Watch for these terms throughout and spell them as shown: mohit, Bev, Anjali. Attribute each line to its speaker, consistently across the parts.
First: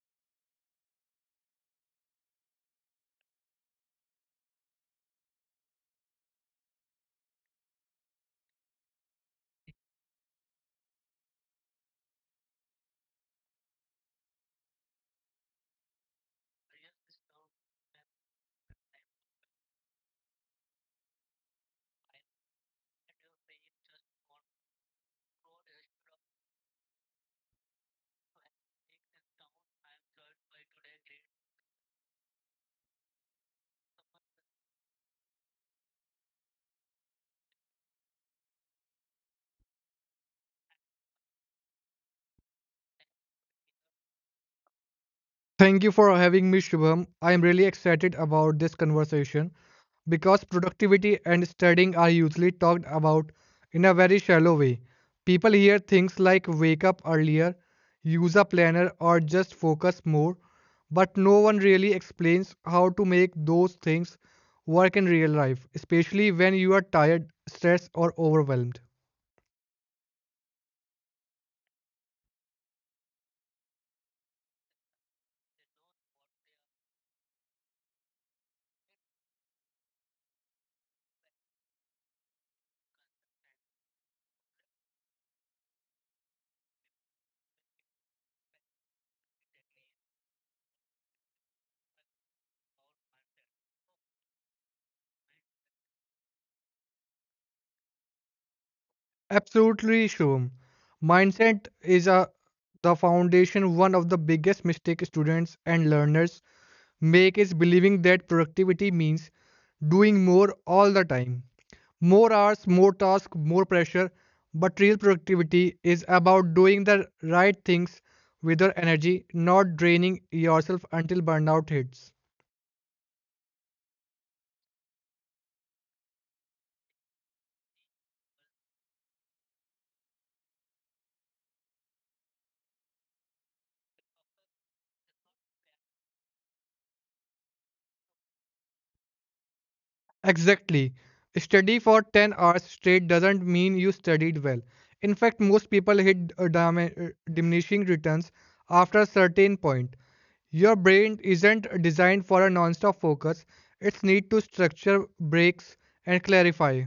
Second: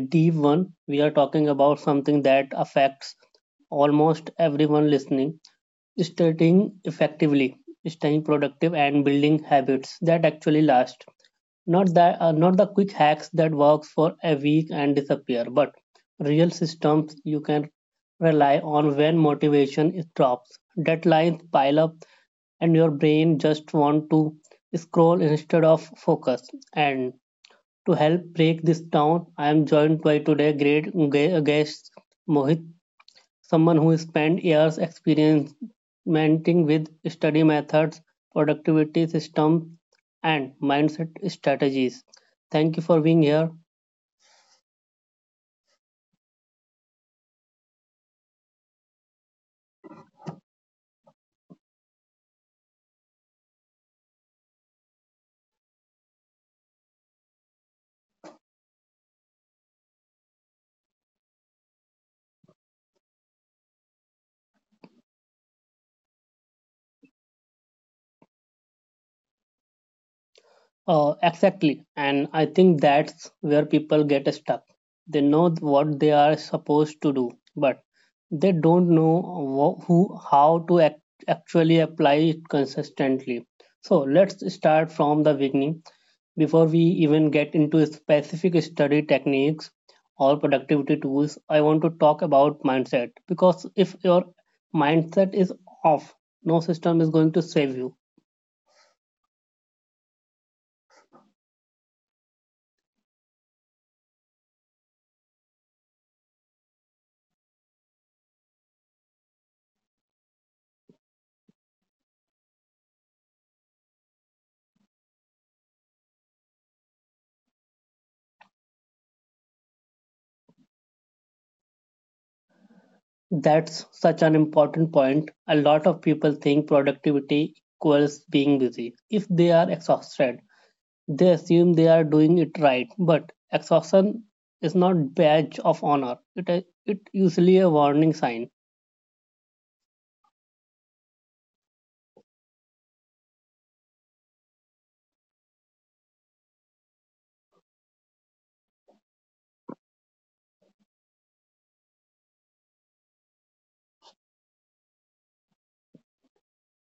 Speaker 1: deep one. We are talking about something that affects almost everyone listening, studying effectively, staying productive, and building habits that actually last, not that not the quick hacks that works for a week and disappear, but real systems you can rely on when motivation is drops, deadlines pile up, and your brain just want to scroll instead of focus. And to help break this down, I am joined by today great guest Mohit, someone who spent years experimenting with study methods, productivity systems, and mindset strategies. Thank you for being here.
Speaker 2: Thank you for having me, Shubham. I am really excited about this conversation because productivity and studying are usually talked about in a very shallow way. People hear things like wake up earlier, use a planner, or just focus more, but no one really explains how to make those things work in real life, especially when you are tired, stressed, or overwhelmed.
Speaker 1: Exactly. And I think that's where people get stuck. They know what they are supposed to do, but they don't know how to actually apply it consistently. So let's start from the beginning. Before we even get into specific study techniques or productivity tools, I want to talk about mindset because if your mindset is off, no system is going to save you.
Speaker 2: Absolutely, Shubham. Mindset is a the foundation. One of the biggest mistake students and learners make is believing that productivity means doing more all the time. More hours, more tasks, more pressure. But real productivity is about doing the right things with your energy, not draining yourself until burnout hits.
Speaker 1: That's such an important point. A lot of people think productivity equals being busy. If they are exhausted, they assume they are doing it right, but exhaustion is not badge of honor. It usually a warning sign.
Speaker 2: Exactly. Study for 10 hours straight doesn't mean you studied well. In fact, most people hit diminishing returns after a certain point. Your brain isn't designed for a non-stop focus. It's need to structure, breaks, and clarify.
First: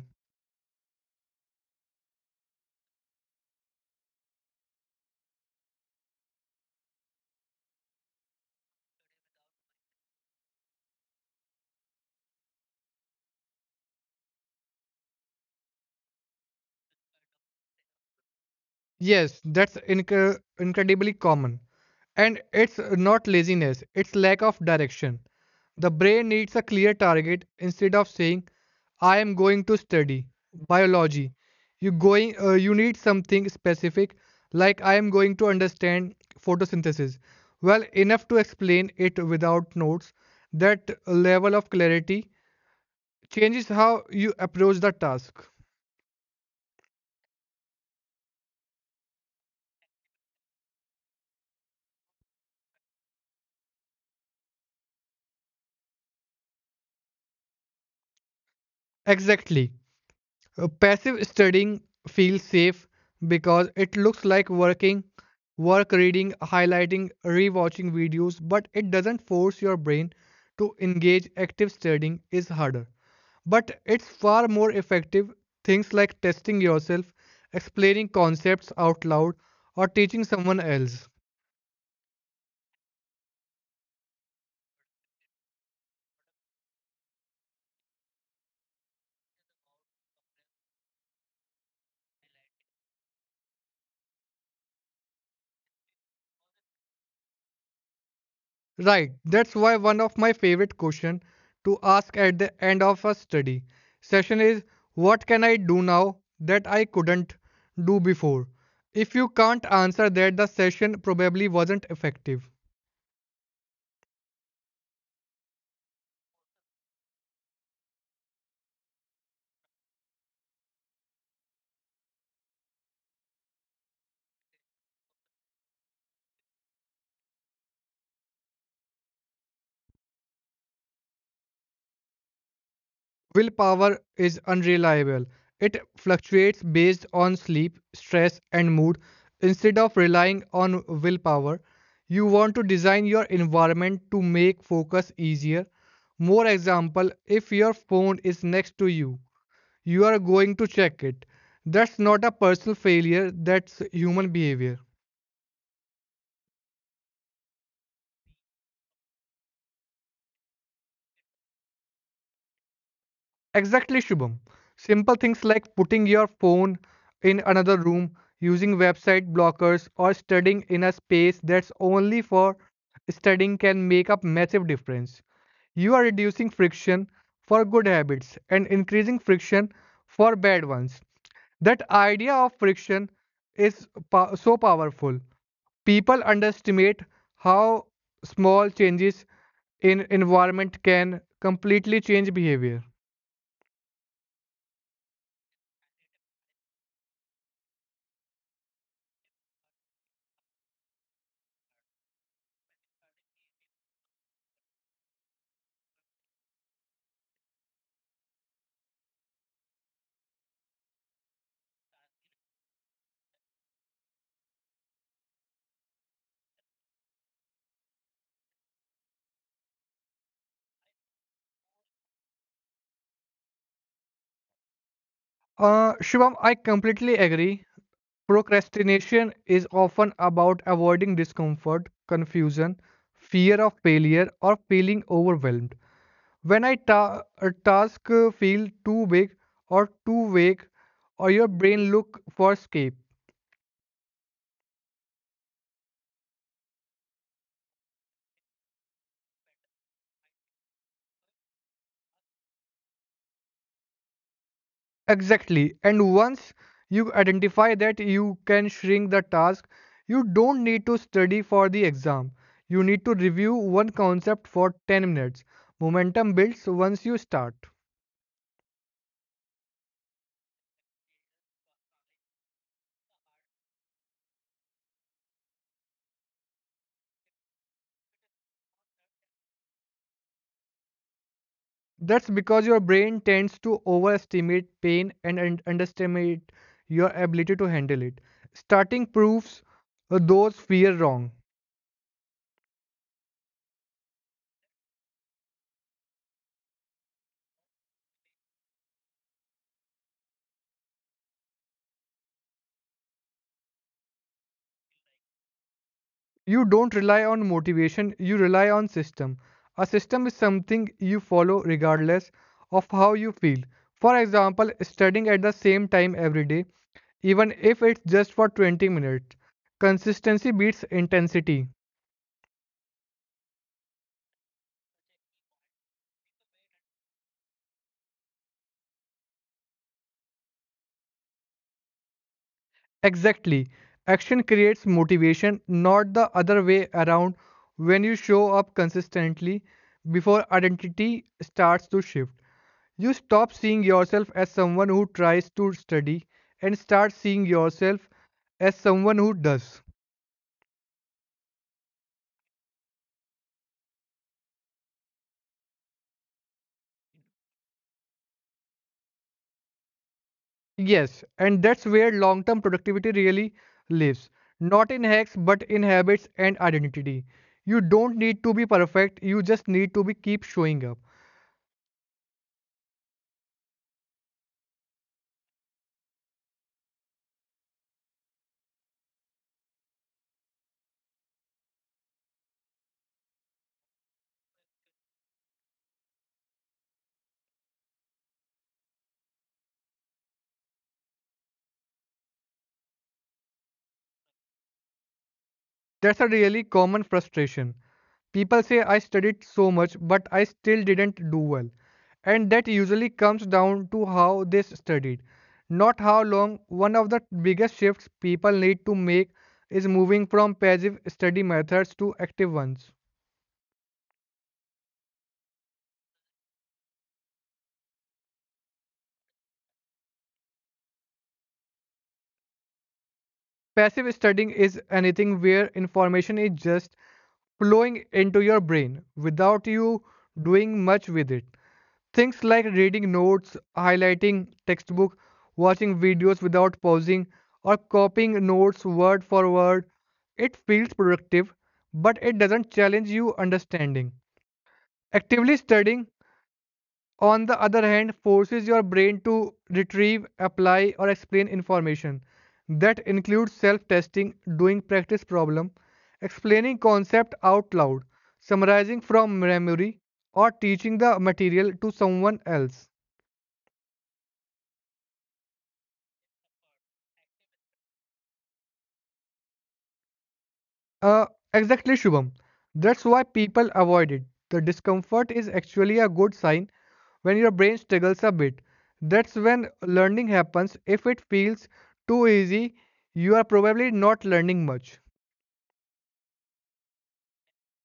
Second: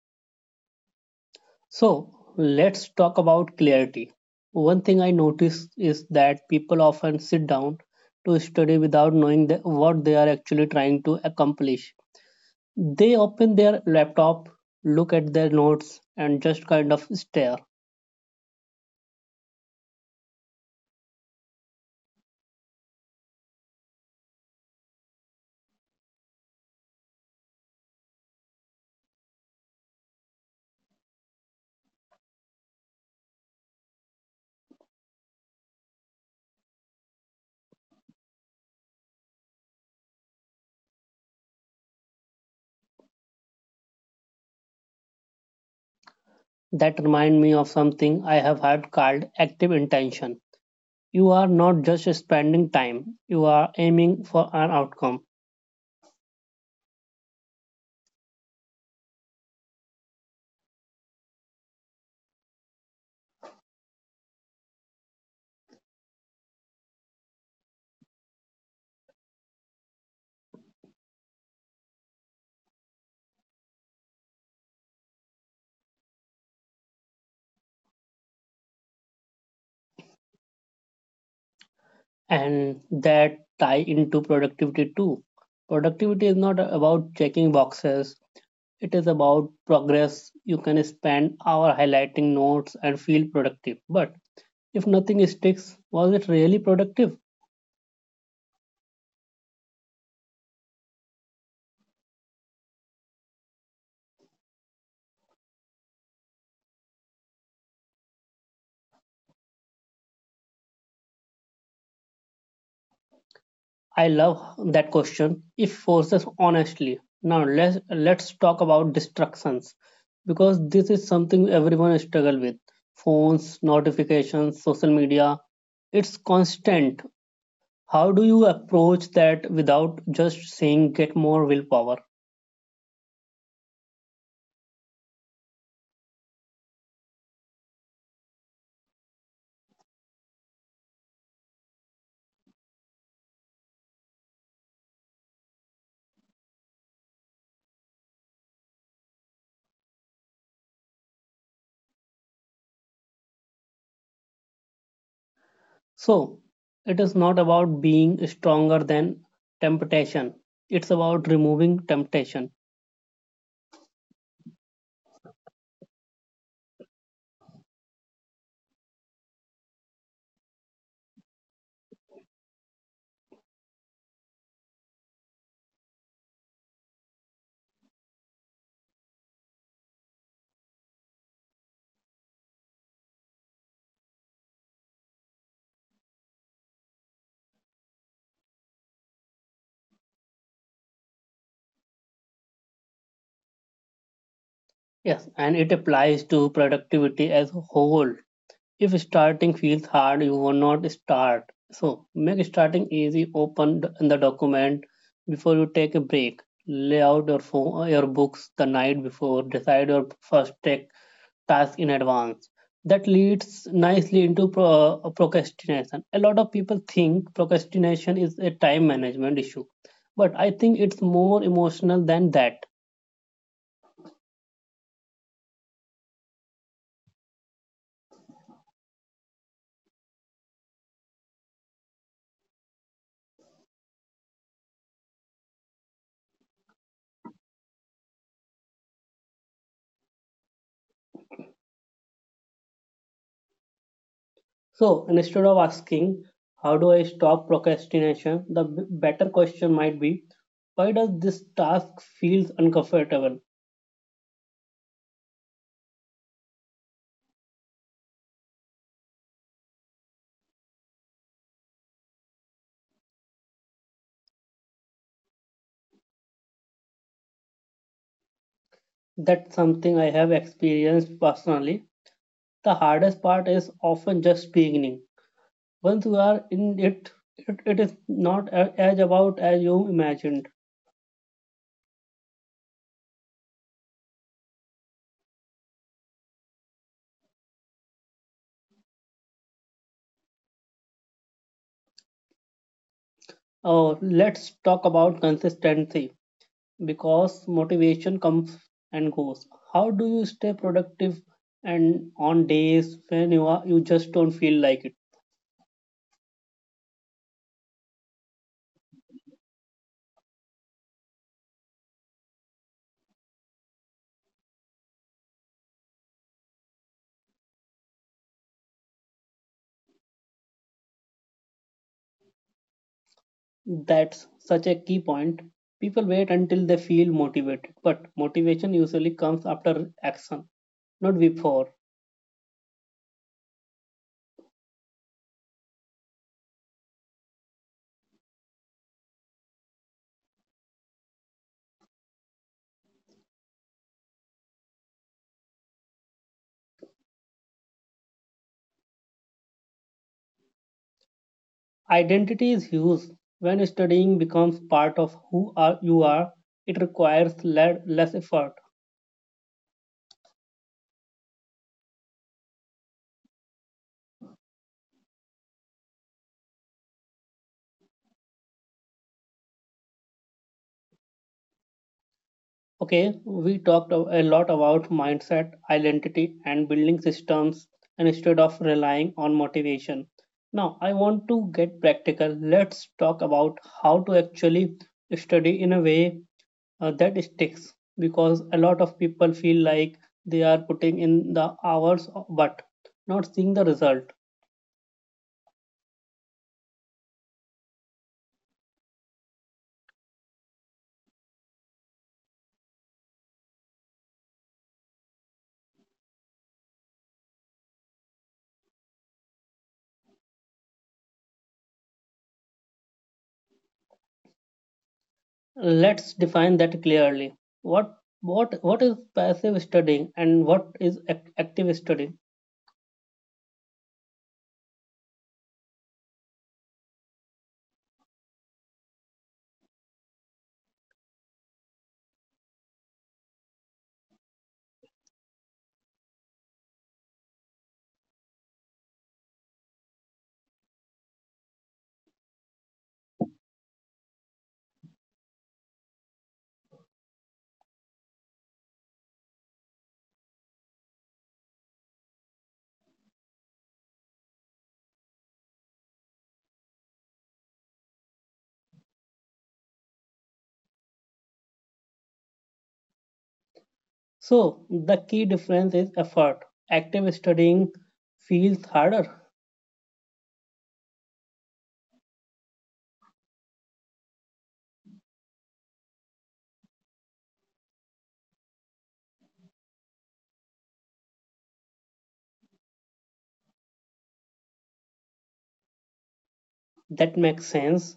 Speaker 1: So let's talk about clarity. One thing I notice is that people often sit down to study without knowing what they are actually trying to accomplish. They open their laptop, look at their notes, and just kind of stare.
Speaker 2: Yes, that's incredibly common. And it's not laziness, it's lack of direction. The brain needs a clear target instead of saying, I am going to study biology. You going you need something specific like I am going to understand photosynthesis. Well, enough to explain it without notes. That level of clarity changes how you approach the task.
Speaker 1: That reminds me of something I have heard called active intention. You are not just spending time, you are aiming for an outcome.
Speaker 2: Exactly. Passive studying feels safe because it looks like working, work reading, highlighting, rewatching videos, but it doesn't force your brain to engage. Active studying is harder, but it's far more effective. Things like testing yourself, explaining concepts out loud, or teaching someone else.
Speaker 1: And that tie into productivity too. Productivity is not about checking boxes. It is about progress. You can spend hour highlighting notes and feel productive. But if nothing sticks, was it really productive?
Speaker 2: Right, that's why one of my favorite questions to ask at the end of a study session is what can I do now that I couldn't do before? If you can't answer that, the session probably wasn't effective.
Speaker 1: I love that question. It forces honestly. Now let's talk about distractions because this is something everyone struggle with. Phones, notifications, social media. It's constant. How do you approach that without just saying get more willpower?
Speaker 2: Willpower is unreliable. It fluctuates based on sleep, stress, and mood. Instead of relying on willpower, you want to design your environment to make focus easier. More example, if your phone is next to you, you are going to check it. That's not a personal failure, that's human behavior.
Speaker 1: So, it is not about being stronger than temptation. It's about removing temptation.
Speaker 2: Exactly, Shubham. Simple things like putting your phone in another room, using website blockers, or studying in a space that's only for studying can make a massive difference. You are reducing friction for good habits and increasing friction for bad ones. That idea of friction is so powerful. People underestimate how small changes in environment can completely change behavior.
Speaker 1: Yes, and it applies to productivity as a whole. If starting feels hard, you will not start. So, make starting easy. Open the document before you take a break. Lay out your phone, your books the night before. Decide your first tech task in advance. That leads nicely into procrastination. A lot of people think procrastination is a time management issue, but I think it's more emotional than that.
Speaker 2: Shubham, I completely agree. Procrastination is often about avoiding discomfort, confusion, fear of failure, or feeling overwhelmed. When a task feel too big or too vague, or your brain look for escape.
Speaker 1: So instead of asking, how do I stop procrastination? The better question might be, why does this task feels uncomfortable?
Speaker 2: Exactly. And once you identify that you can shrink the task, you don't need to study for the exam. You need to review one concept for 10 minutes. Momentum builds once you start.
Speaker 1: That's something I have experienced personally. The hardest part is often just beginning. Once you are in it, it is not as about as you imagined.
Speaker 2: That's because your brain tends to overestimate pain and underestimate your ability to handle it. Starting proves those fear wrong.
Speaker 1: Oh, let's talk about consistency because motivation comes and goes. How do you stay productive and on days when you just don't feel like it?
Speaker 2: You don't rely on motivation, you rely on system. A system is something you follow regardless of how you feel. For example, studying at the same time every day, even if it's just for 20 minutes. Consistency beats intensity.
Speaker 1: That's such a key point. People wait until they feel motivated, but motivation usually comes after action, not before.
Speaker 2: Exactly. Action creates motivation, not the other way around. When you show up consistently, before identity starts to shift, you stop seeing yourself as someone who tries to study and start seeing yourself as someone who does.
Speaker 1: Identity is huge. When studying becomes part of you are, it requires less effort.
Speaker 2: Yes, and that's where long term productivity really lives. Not in hacks, but in habits and identity. You don't need to be perfect, you just need to be keep showing up.
Speaker 1: Okay, we talked a lot about mindset, identity, and building systems instead of relying on motivation. Now, I want to get practical. Let's talk about how to actually study in a way that sticks because a lot of people feel like they are putting in the hours, but not seeing the result.
Speaker 2: That's a really common frustration. People say I studied so much, but I still didn't do well. And that usually comes down to how they studied, not how long. One of the biggest shifts people need to make is moving from passive study methods to active ones.
Speaker 1: Let's define that clearly. What what is passive studying and what is active studying?
Speaker 2: Passive studying is anything where information is just flowing into your brain without you doing much with it. Things like reading notes, highlighting textbook, watching videos without pausing, or copying notes word for word. It feels productive, but it doesn't challenge your understanding. Actively studying, on the other hand, forces your brain to retrieve, apply, or explain information. That includes self testing, doing practice problem, explaining concept out loud, summarizing from memory, or teaching the material to someone else.
Speaker 1: So the key difference is effort. Active studying feels harder.
Speaker 2: Uh, exactly, Shubham. That's why people avoid it. The discomfort is actually a good sign when your brain struggles a bit. That's when learning happens. If it feels too easy, you are probably not learning much.
Speaker 1: That makes sense.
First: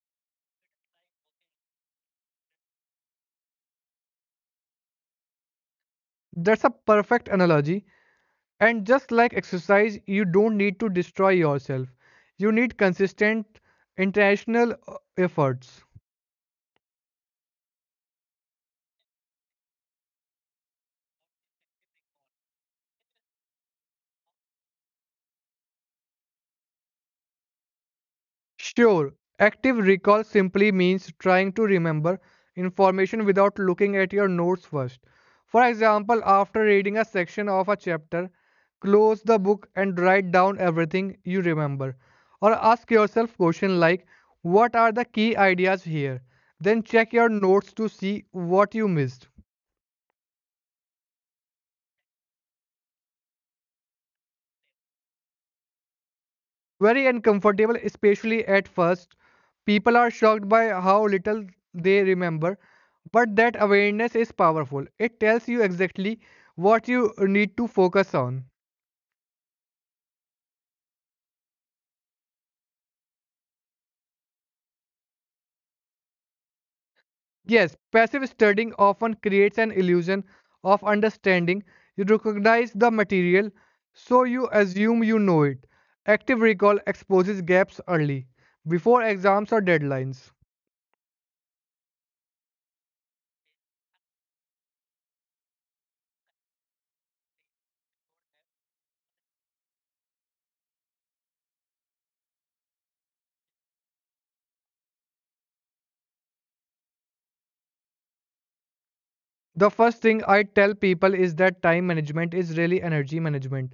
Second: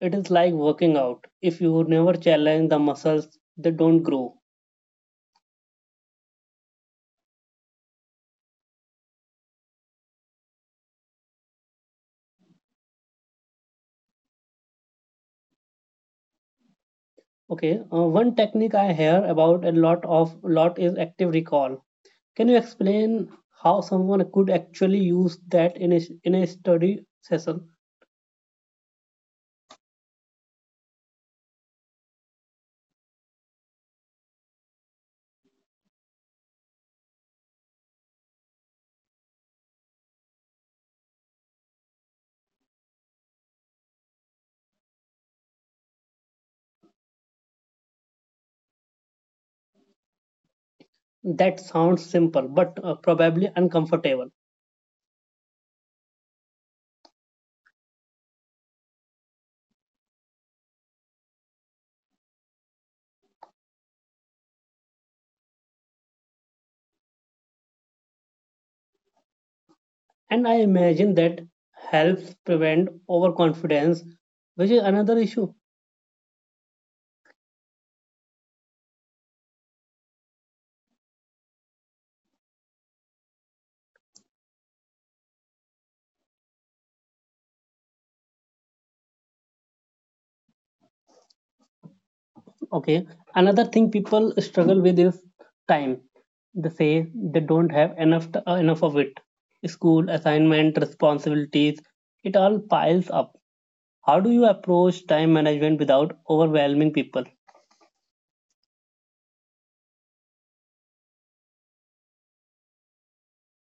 Speaker 1: It is like working out. If you never challenge the muscles, they don't grow.
Speaker 2: That's a perfect analogy. And just like exercise, you don't need to destroy yourself. You need consistent international efforts.
Speaker 1: Okay. One technique I hear about a lot is active recall. Can you explain how someone could actually use that in a study session?
Speaker 2: Sure, active recall simply means trying to remember information without looking at your notes first. For example, after reading a section of a chapter, close the book and write down everything you remember. Or ask yourself questions like, what are the key ideas here? Then check your notes to see what you missed.
Speaker 1: That sounds simple, but probably uncomfortable.
Speaker 2: Very uncomfortable, especially at first. People are shocked by how little they remember, but that awareness is powerful. It tells you exactly what you need to focus on.
Speaker 1: And I imagine that helps prevent overconfidence, which is another issue.
Speaker 2: Yes, passive studying often creates an illusion of understanding. You recognize the material, so you assume you know it. Active recall exposes gaps early, before exams or deadlines.
Speaker 1: Okay. Another thing people struggle with is time. They say they don't have enough enough of it. School, assignment, responsibilities, it all piles up. How do you approach time management without overwhelming people?
Speaker 2: The first thing I tell people is that time management is really energy management.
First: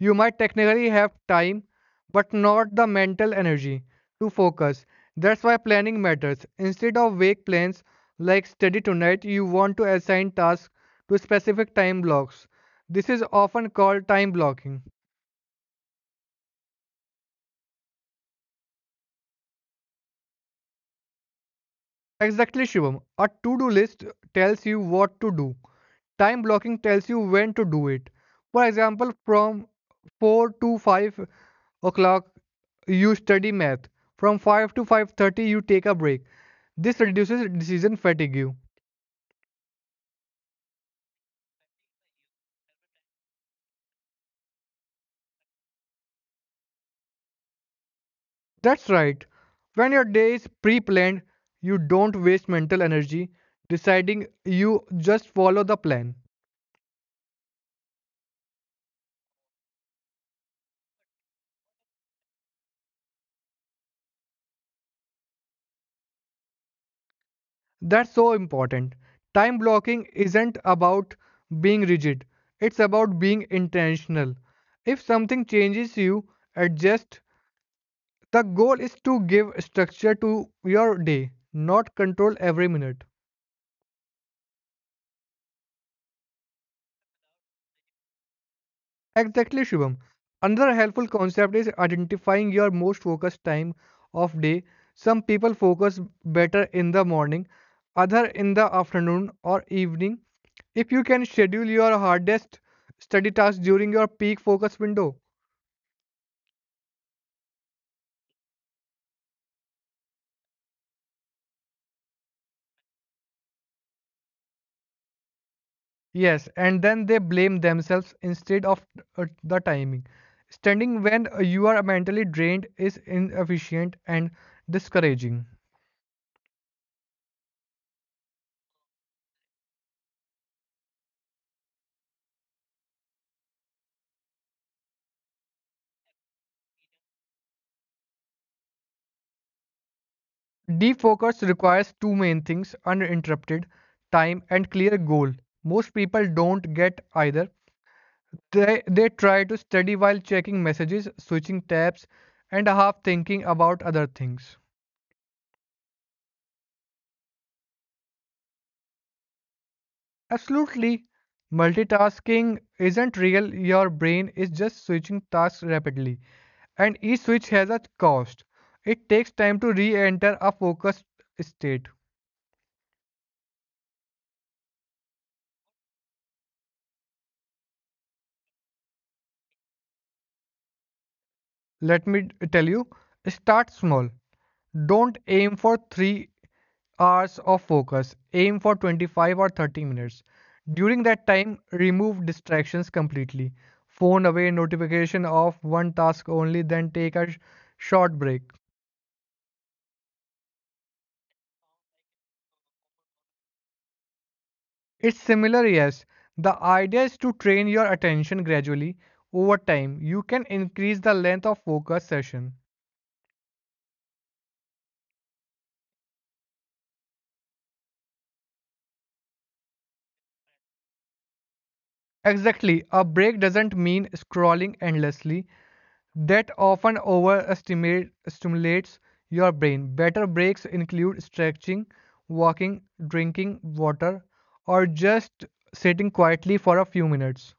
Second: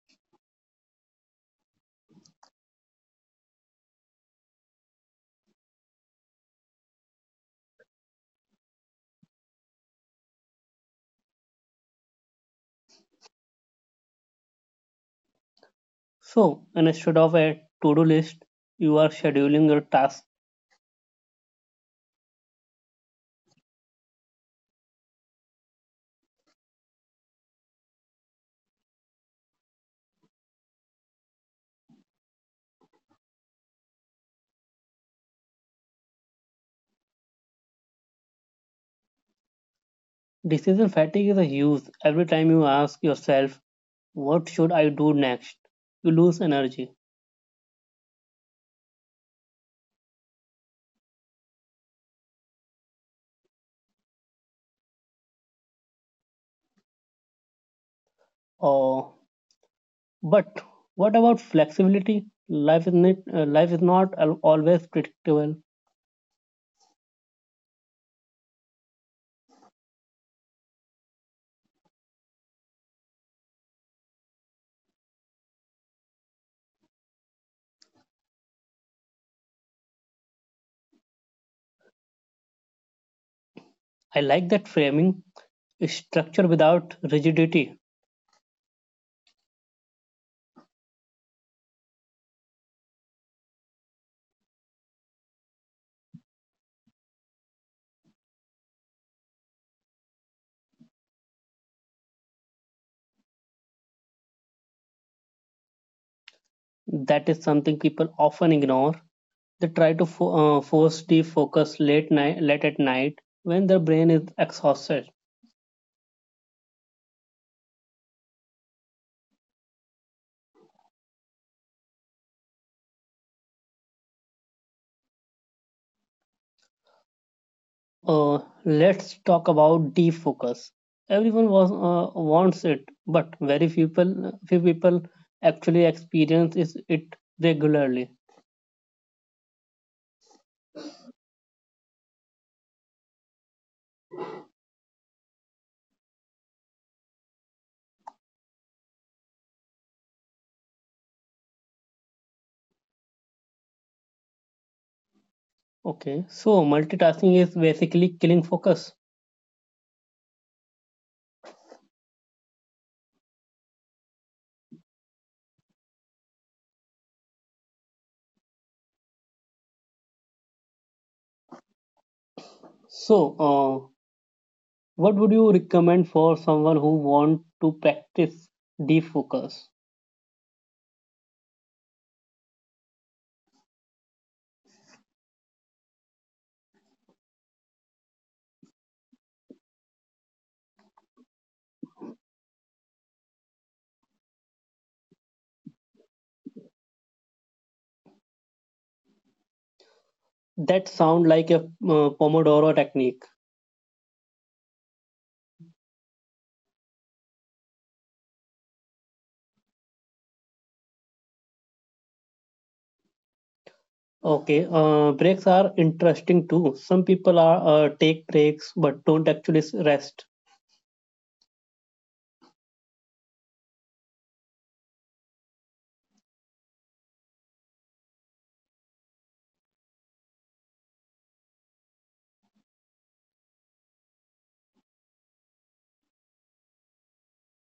Speaker 2: You might technically have time, but not the mental energy to focus. That's why planning matters. Instead of vague plans like study tonight, you want to assign tasks to specific time blocks. This is often called time blocking.
Speaker 1: So, instead of a to-do list, you are scheduling your tasks.
Speaker 2: Exactly, Shivam. A to do list tells you what to do. Time blocking tells you when to do it. For example, from 4 to 5 o'clock, you study math. From 5 to 5:30, you take a break. This reduces decision fatigue.
Speaker 1: Decision fatigue is a huge. Every time you ask yourself, what should I do next? You lose energy.
Speaker 2: That's right. When your day is pre-planned, you don't waste mental energy deciding. You just follow the plan.
Speaker 1: Oh, but what about flexibility? Life is not, always predictable.
Speaker 2: That's so important. Time blocking isn't about being rigid, it's about being intentional. If something changes, you adjust. The goal is to give structure to your day, not control every minute.
Speaker 1: I like that framing. Structure without rigidity.
Speaker 2: Exactly, Shubham. Another helpful concept is identifying your most focused time of day. Some people focus better in the morning, other in the afternoon or evening. If you can schedule your hardest study tasks during your peak focus window,
Speaker 1: That is something people often ignore. They try to force deep focus late at night, when their brain is exhausted.
Speaker 2: yes, and then they blame themselves instead of the timing. Standing when you are mentally drained is inefficient and discouraging.
Speaker 1: Uh, let's talk about defocus. Everyone wants it, but few people actually experience is it regularly.
Speaker 2: Defocus requires two main things uninterrupted time and clear goal. Most people don't get either. They try to study while checking messages, switching tabs, and half thinking about other things.
Speaker 1: Okay, so multitasking is basically killing focus.
Speaker 2: Absolutely, multitasking isn't real. Your brain is just switching tasks rapidly, and each switch has a cost. It takes time to re enter a focused state.
Speaker 1: So, what would you recommend for someone who want to practice defocus?
Speaker 2: Let me tell you start small. Don't aim for 3 hours of focus. Aim for 25 or 30 minutes. During that time, remove distractions completely. Phone away notification off, one task only, then take a short break.
Speaker 1: That sound like a Pomodoro technique.
Speaker 2: It's similar, yes. The idea is to train your attention gradually over time. You can increase the length of focus session.
Speaker 1: Okay, breaks are interesting too. Some people are take breaks but don't actually rest.
Speaker 2: Exactly, a break doesn't mean scrolling endlessly. That often overestimate stimulates your brain. Better breaks include stretching, walking, drinking water, or just sitting quietly for a few minutes.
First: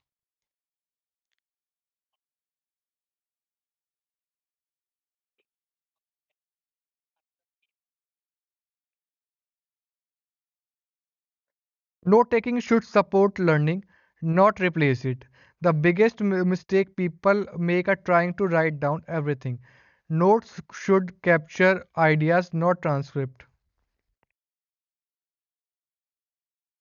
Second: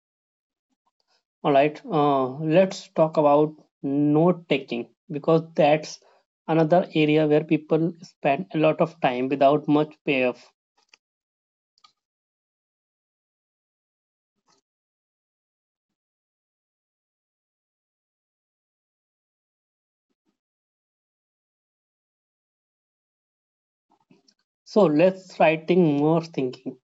Speaker 1: All right, let's talk about note taking because that's another area where people spend a lot of time without much payoff.
Speaker 2: Note taking should support learning, not replace it. The biggest mistake people make are trying to write down everything. Notes should capture ideas, not transcript.
Speaker 1: So let's writing more thinking.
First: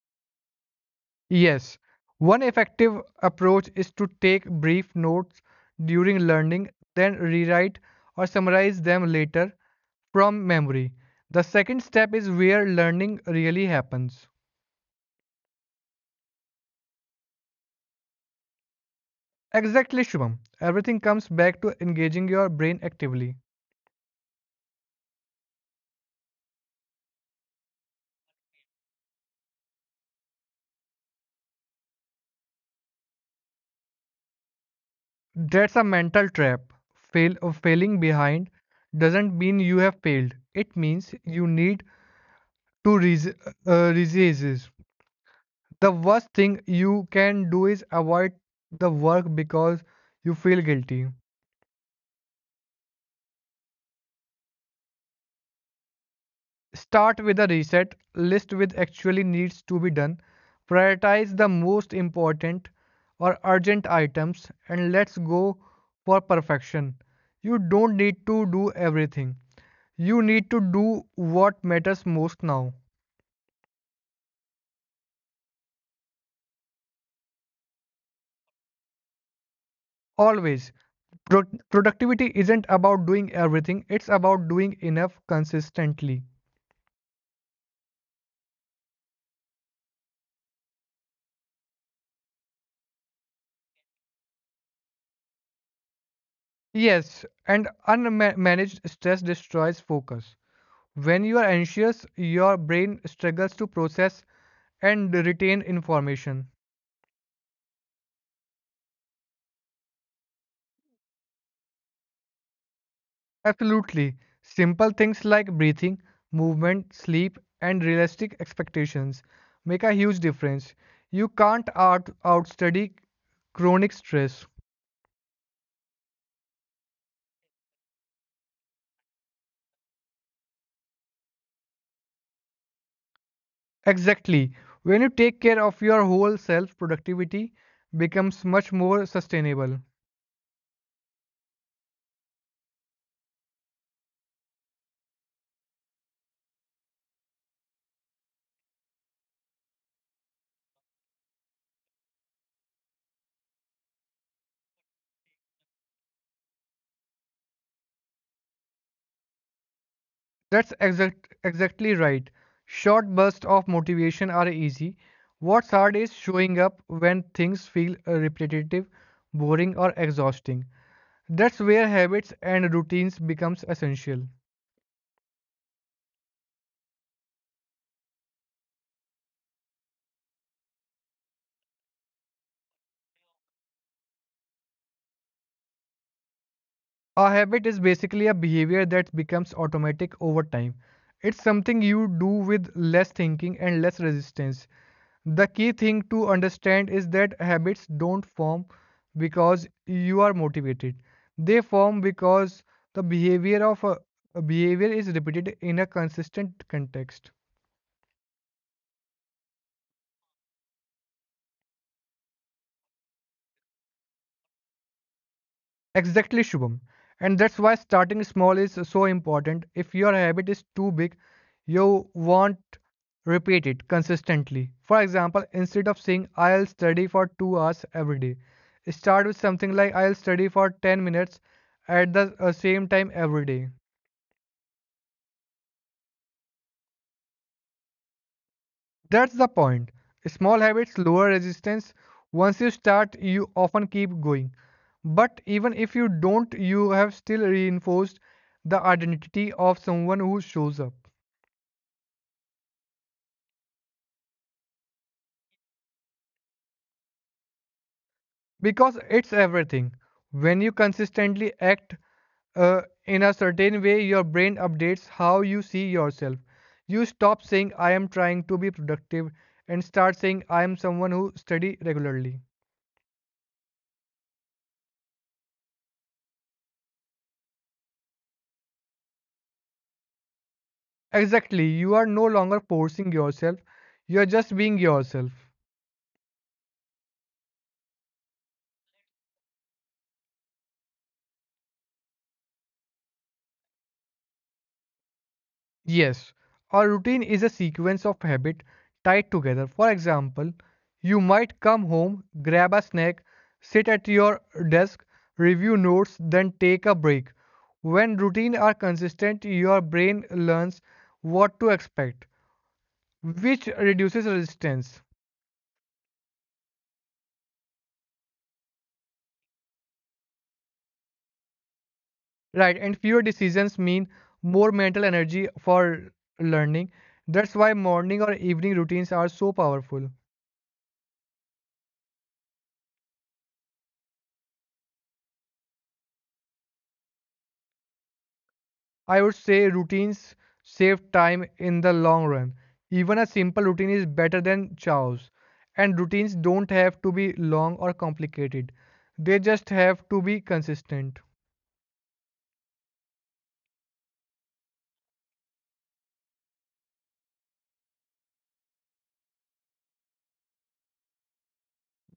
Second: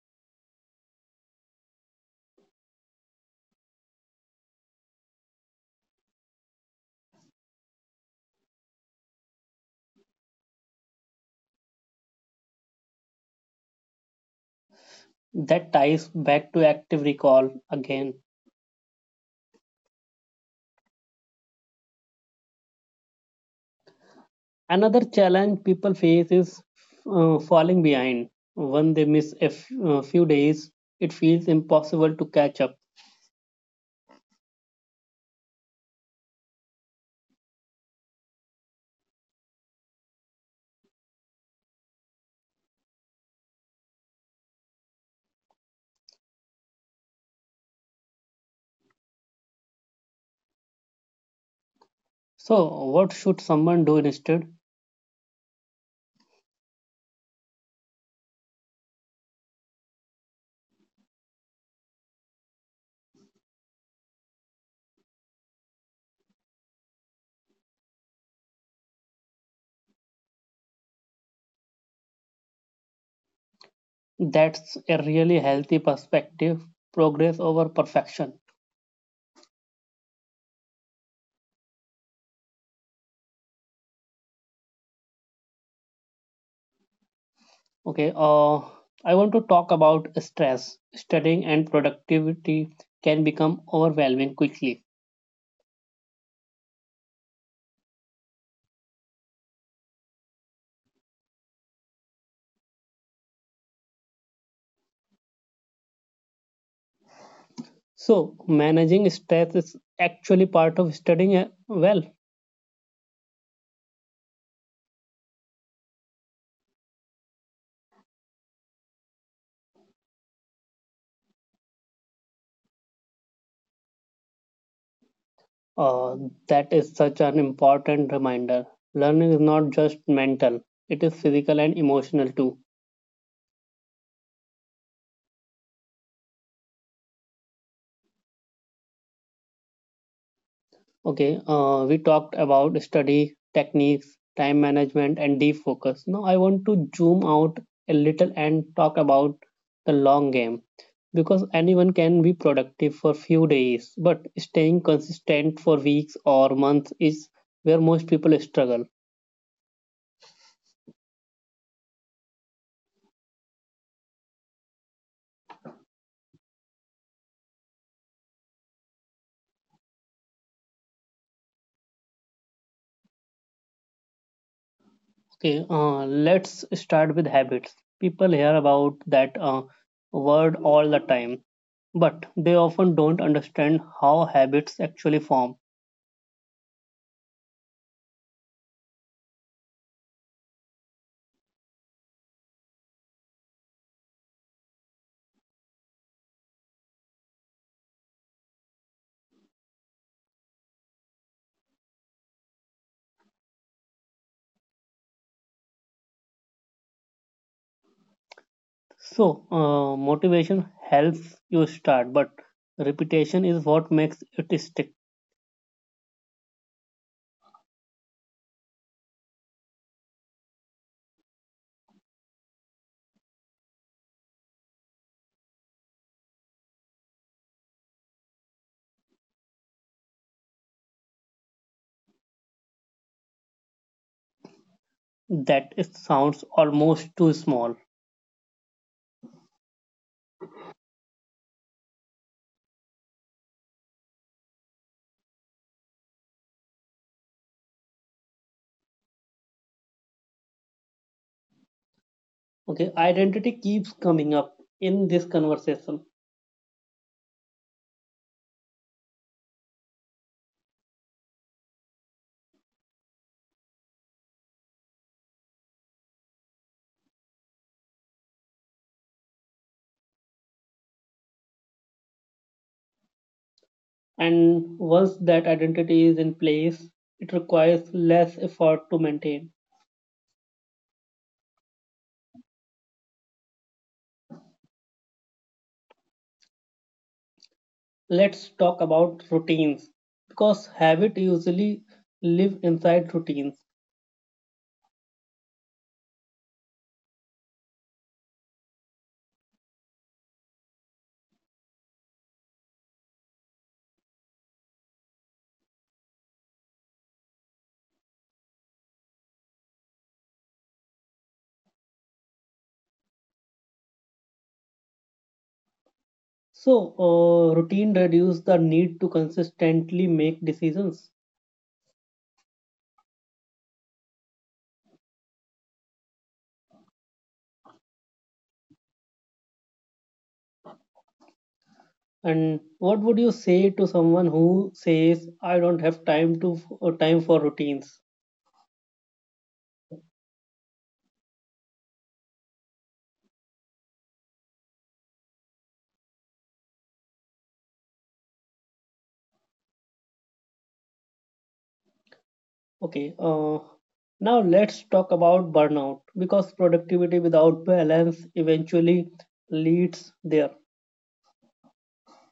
Speaker 2: Yes, one effective approach is to take brief notes during learning, then rewrite or summarize them later from memory. The second step is where learning really happens.
Speaker 1: That ties back to active recall again.
Speaker 2: Exactly, Shubham. Everything comes back to engaging your brain actively.
Speaker 1: Another challenge people face is falling behind. When they miss a few days, it feels impossible to catch up.
Speaker 2: That's a mental trap. Failing behind doesn't mean you have failed. It means you need to resist. The worst thing you can do is avoid the work because you feel guilty.
Speaker 1: So, what should someone do instead?
Speaker 2: Start with a reset list with actually needs to be done. Prioritize the most important or urgent items and let's go for perfection. You don't need to do everything. You need to do what matters most now.
Speaker 1: That's a really healthy perspective, progress over perfection.
Speaker 2: Always. Pro- Productivity isn't about doing everything, it's about doing enough consistently.
Speaker 1: Okay, I want to talk about stress. Studying and productivity can become overwhelming quickly.
Speaker 2: Yes, and unmanaged stress destroys focus. When you are anxious, your brain struggles to process and retain information.
Speaker 1: So, managing stress is actually part of studying well.
Speaker 2: Absolutely. Simple things like breathing, movement, sleep, and realistic expectations make a huge difference. You can't out outstudy chronic stress.
Speaker 1: Uh, that is such an important reminder. Learning is not just mental, it is physical and emotional too.
Speaker 2: Exactly. When you take care of your whole self, productivity becomes much more sustainable.
Speaker 1: Okay, we talked about study techniques, time management, and deep focus. Now, I want to zoom out a little and talk about the long game because anyone can be productive for few days, but staying consistent for weeks or months is where most people struggle.
Speaker 2: That's exactly right. Short bursts of motivation are easy. What's hard is showing up when things feel repetitive, boring, or exhausting. That's where habits and routines becomes essential.
Speaker 1: Okay, let's start with habits. People hear about that word all the time, but they often don't understand how habits actually form.
Speaker 2: A habit is basically a behavior that becomes automatic over time. It's something you do with less thinking and less resistance. The key thing to understand is that habits don't form because you are motivated. They form because the behavior of a behavior is repeated in a consistent context.
Speaker 1: So, motivation helps you start, but repetition is what makes it stick.
Speaker 2: Exactly, Shubham. And that's why starting small is so important. If your habit is too big, you won't repeat it consistently. For example, instead of saying I'll study for 2 hours every day, start with something like I'll study for 10 minutes at the same time every day.
Speaker 1: That it sounds almost too small.
Speaker 2: That's the point. Small habits lower resistance. Once you start, you often keep going. But even if you don't, you have still reinforced the identity of someone who shows up.
Speaker 1: Okay, identity keeps coming up in this conversation.
Speaker 2: Because it's everything. When you consistently act in a certain way, your brain updates how you see yourself. You stop saying, I am trying to be productive, and start saying, I am someone who study regularly.
Speaker 1: And once that identity is in place, it requires less effort to maintain.
Speaker 2: Exactly, you are no longer forcing yourself, you are just being yourself.
Speaker 1: Let's talk about routines because habit usually live inside routines.
Speaker 2: Yes, a routine is a sequence of habits tied together. For example, you might come home, grab a snack, sit at your desk, review notes, then take a break. When routines are consistent, your brain learns what to expect, which reduces resistance.
Speaker 1: So, routine reduce the need to consistently make decisions.
Speaker 2: Right, and fewer decisions mean more mental energy for learning. That's why morning or evening routines are so powerful.
Speaker 1: And what would you say to someone who says, "I don't have time to time for routines"?
Speaker 2: I would say routines save time in the long run. Even a simple routine is better than chaos. And routines don't have to be long or complicated, they just have to be consistent.
Speaker 1: Okay, now let's talk about burnout because productivity without balance eventually leads there.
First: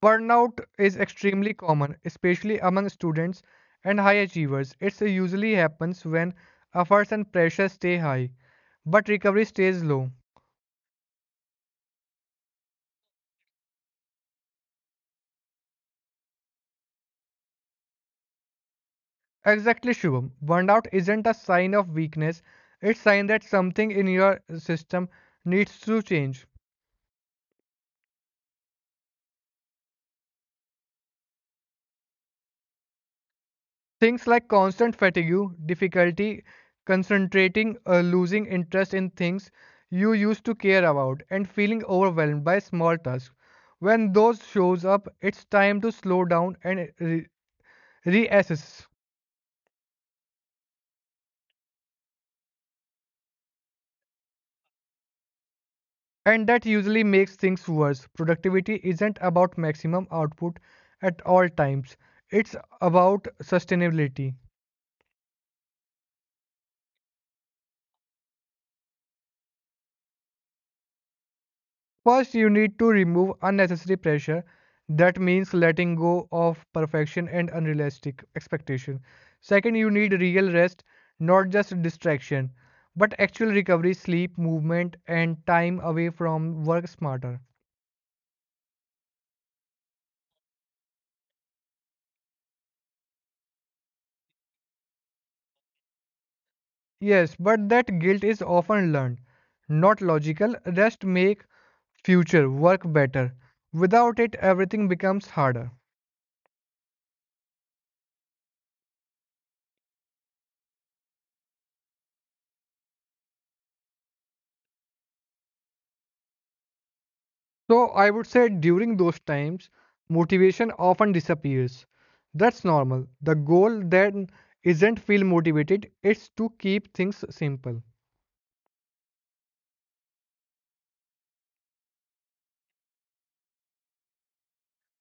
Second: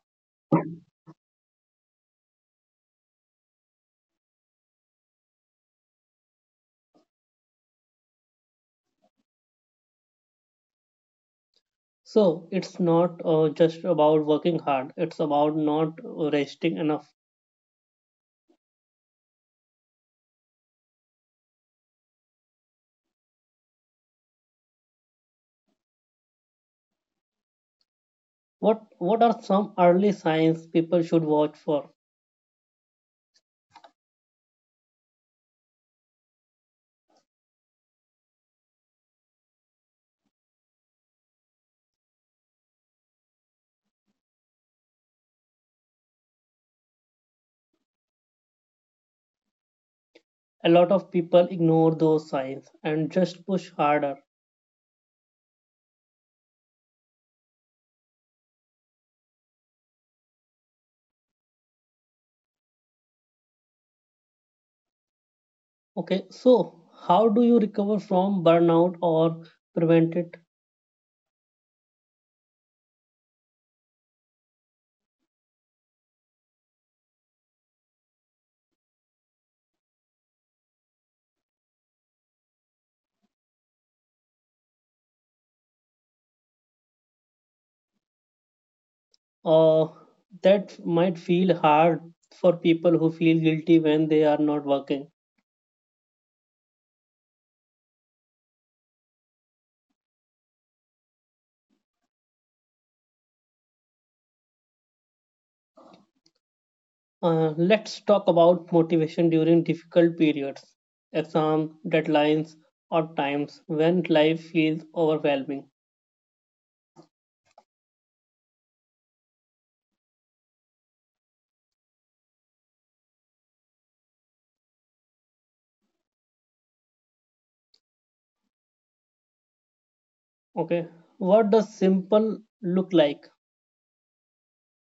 Speaker 2: Burnout is extremely common, especially among students and high achievers. It usually happens when efforts and pressure stay high, but recovery stays low.
Speaker 1: So it's not just about working hard; it's about not resting enough.
Speaker 2: Exactly, Shubham. Burnout isn't a sign of weakness, it's a sign that something in your system needs to change.
Speaker 1: What are some early signs people should watch for?
Speaker 2: Things like constant fatigue, difficulty concentrating, losing interest in things you used to care about, and feeling overwhelmed by small tasks. When those shows up, it's time to slow down and reassess.
Speaker 1: A lot of people ignore those signs and just push harder.
Speaker 2: And that usually makes things worse. Productivity isn't about maximum output at all times. It's about sustainability.
Speaker 1: Okay, so how do you recover from burnout or prevent it?
Speaker 2: First, you need to remove unnecessary pressure. That means letting go of perfection and unrealistic expectation. Second, you need real rest, not just distraction, but actual recovery, sleep, movement, and time away from work smarter.
Speaker 1: Uh, that might feel hard for people who feel guilty when they are not working.
Speaker 2: Yes, but that guilt is often learned, not logical. Rest make future work better. Without it, everything becomes harder.
Speaker 1: Let's talk about motivation during difficult periods, exams, deadlines, or times when life feels overwhelming.
Speaker 2: So I would say during those times, motivation often disappears. That's normal. The goal then isn't feel motivated, it's to keep things simple.
Speaker 1: Okay, what does simple look like?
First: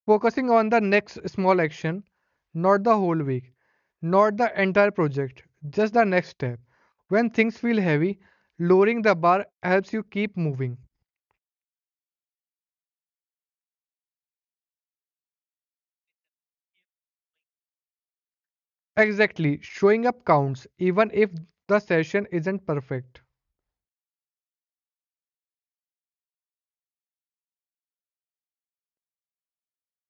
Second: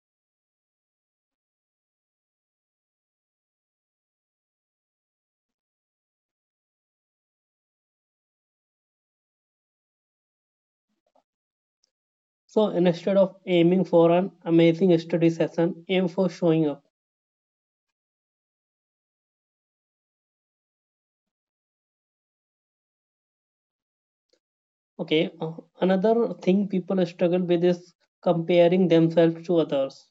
Speaker 2: Focusing on the next small action, not the whole week, not the entire project, just the next step. When things feel heavy, lowering the bar helps you keep moving.
Speaker 1: So instead of aiming for an amazing study session, aim for showing up.
Speaker 2: Exactly, showing up counts even if the session isn't perfect.
Speaker 1: Okay, another thing people struggle with is comparing themselves to others.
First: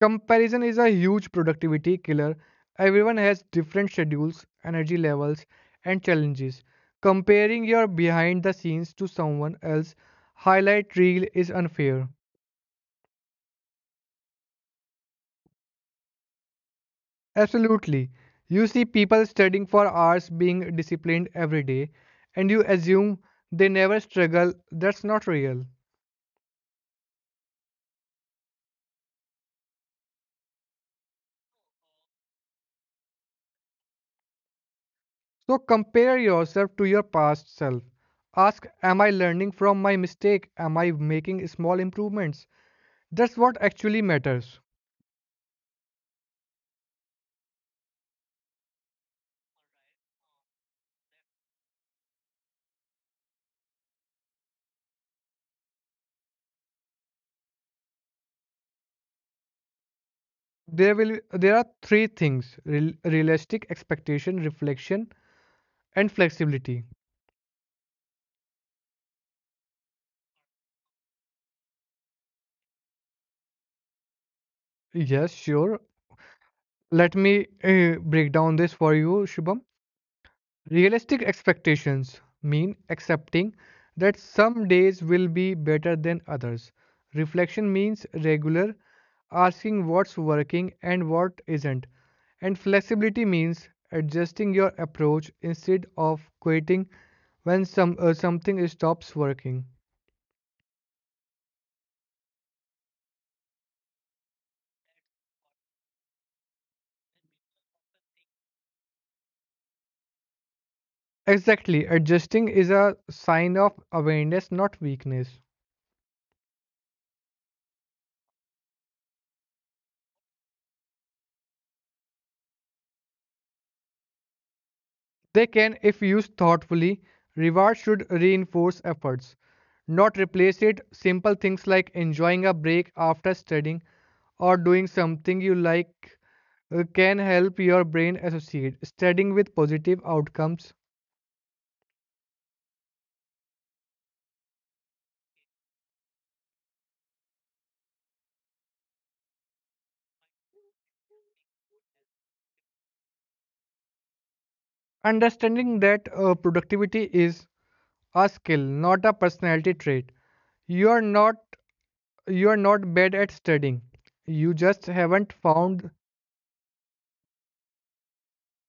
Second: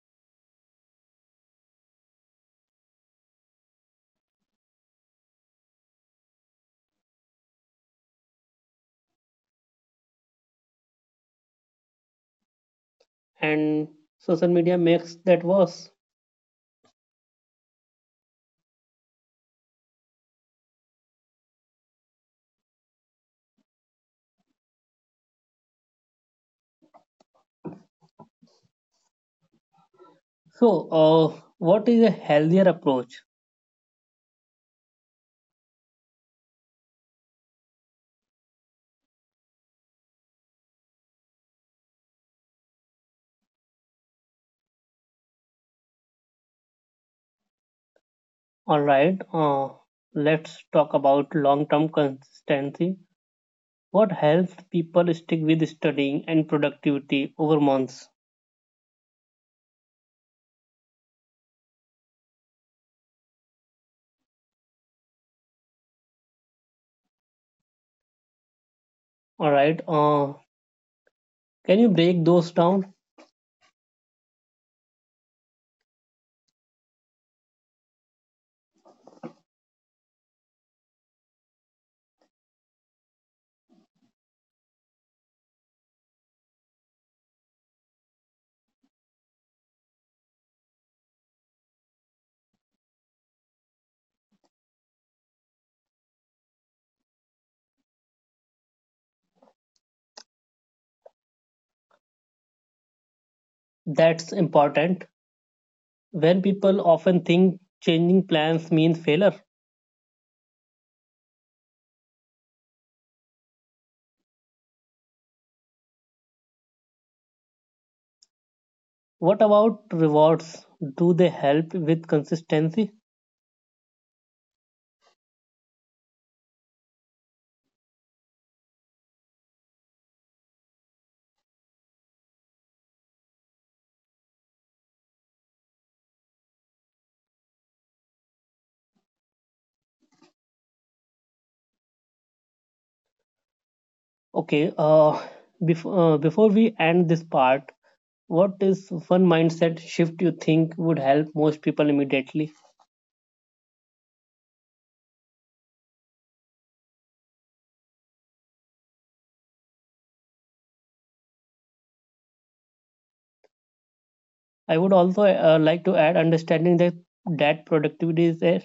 Speaker 2: Comparison is a huge productivity killer. Everyone has different schedules, energy levels, and challenges. Comparing your behind the scenes to someone else's highlight reel is unfair.
Speaker 1: And social media makes that worse.
Speaker 2: Absolutely. You see people studying for hours being disciplined every day, and you assume they never struggle. That's not real.
Speaker 1: So, what is a healthier approach?
Speaker 2: So compare yourself to your past self. Ask, am I learning from my mistake? Am I making small improvements? That's what actually matters.
Speaker 1: All right, let's talk about long term consistency. What helps people stick with studying and productivity over months?
Speaker 2: There are three things: real, realistic expectation, reflection, and flexibility.
Speaker 1: All right, can you break those down?
Speaker 2: Yes, sure, let me break down this for you, Shubham. Realistic expectations mean accepting that some days will be better than others. Reflection means regular asking what's working and what isn't. And flexibility means adjusting your approach instead of quitting when something stops working.
Speaker 1: That's important. When people often think changing plans means failure,
Speaker 2: Exactly. Adjusting is a sign of awareness, not weakness.
Speaker 1: what about rewards? Do they help with consistency?
Speaker 2: They can, if used thoughtfully, reward should reinforce efforts, not replace it. Simple things like enjoying a break after studying or doing something you like can help your brain associate studying with positive outcomes.
Speaker 1: Okay, before we end this part, what is one mindset shift you think would help most people immediately?
Speaker 2: Understanding that productivity is a skill, not a personality trait. You are not you are not bad at studying. You
Speaker 1: I
Speaker 2: just
Speaker 1: would also
Speaker 2: haven't
Speaker 1: like
Speaker 2: found.
Speaker 1: to add understanding that productivity is a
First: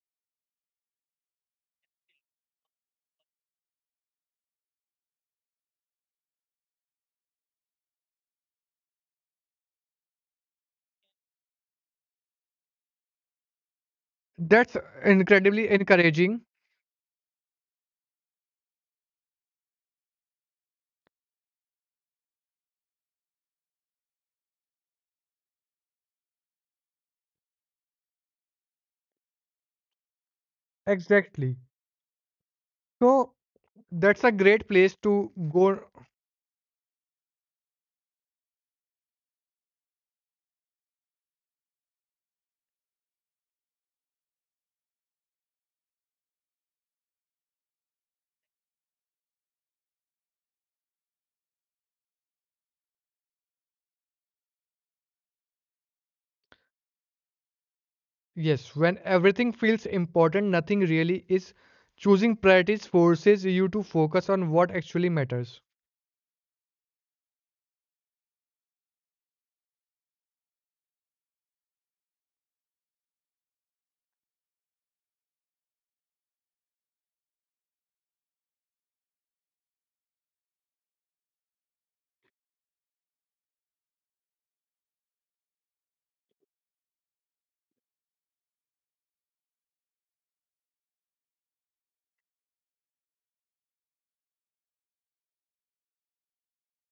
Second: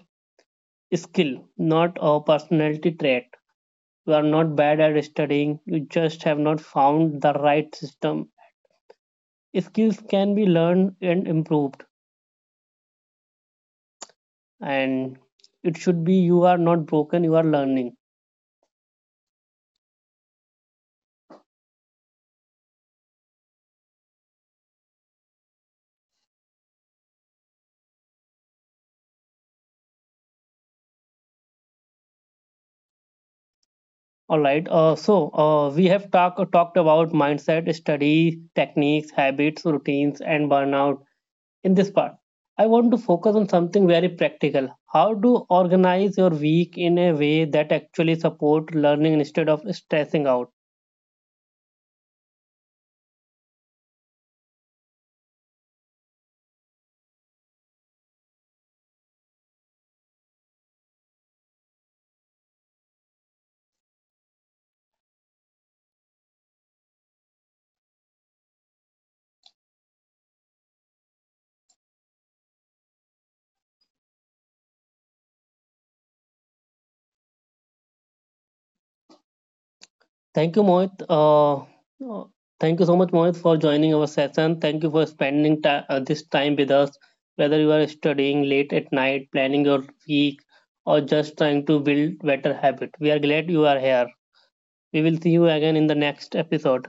Speaker 1: skill, not a personality trait. You are not bad at studying, you just have not found the right system. Skills can be learned and improved,
Speaker 2: That's
Speaker 1: and
Speaker 2: incredibly
Speaker 1: it should be
Speaker 2: encouraging.
Speaker 1: you are not broken, you are learning.
Speaker 2: Exactly. So, that's a
Speaker 1: All right.
Speaker 2: great
Speaker 1: Uh,
Speaker 2: place
Speaker 1: so
Speaker 2: to
Speaker 1: uh,
Speaker 2: go.
Speaker 1: we have talked about mindset, study, techniques, habits, routines, and burnout. In this part, I want to focus on something very practical: how to organize your week in a way that actually support learning instead of stressing out.
Speaker 2: Yes, when everything feels important, nothing really is. Choosing priorities forces you to focus on what actually matters.
Speaker 1: Thank you, Mohit. Uh, Thank you so much, Mohit, for joining our session. Thank you for spending this time with us. Whether you are studying late at night, planning your week, or just trying to build better habit, we are glad you are here. We will see you again in the next episode.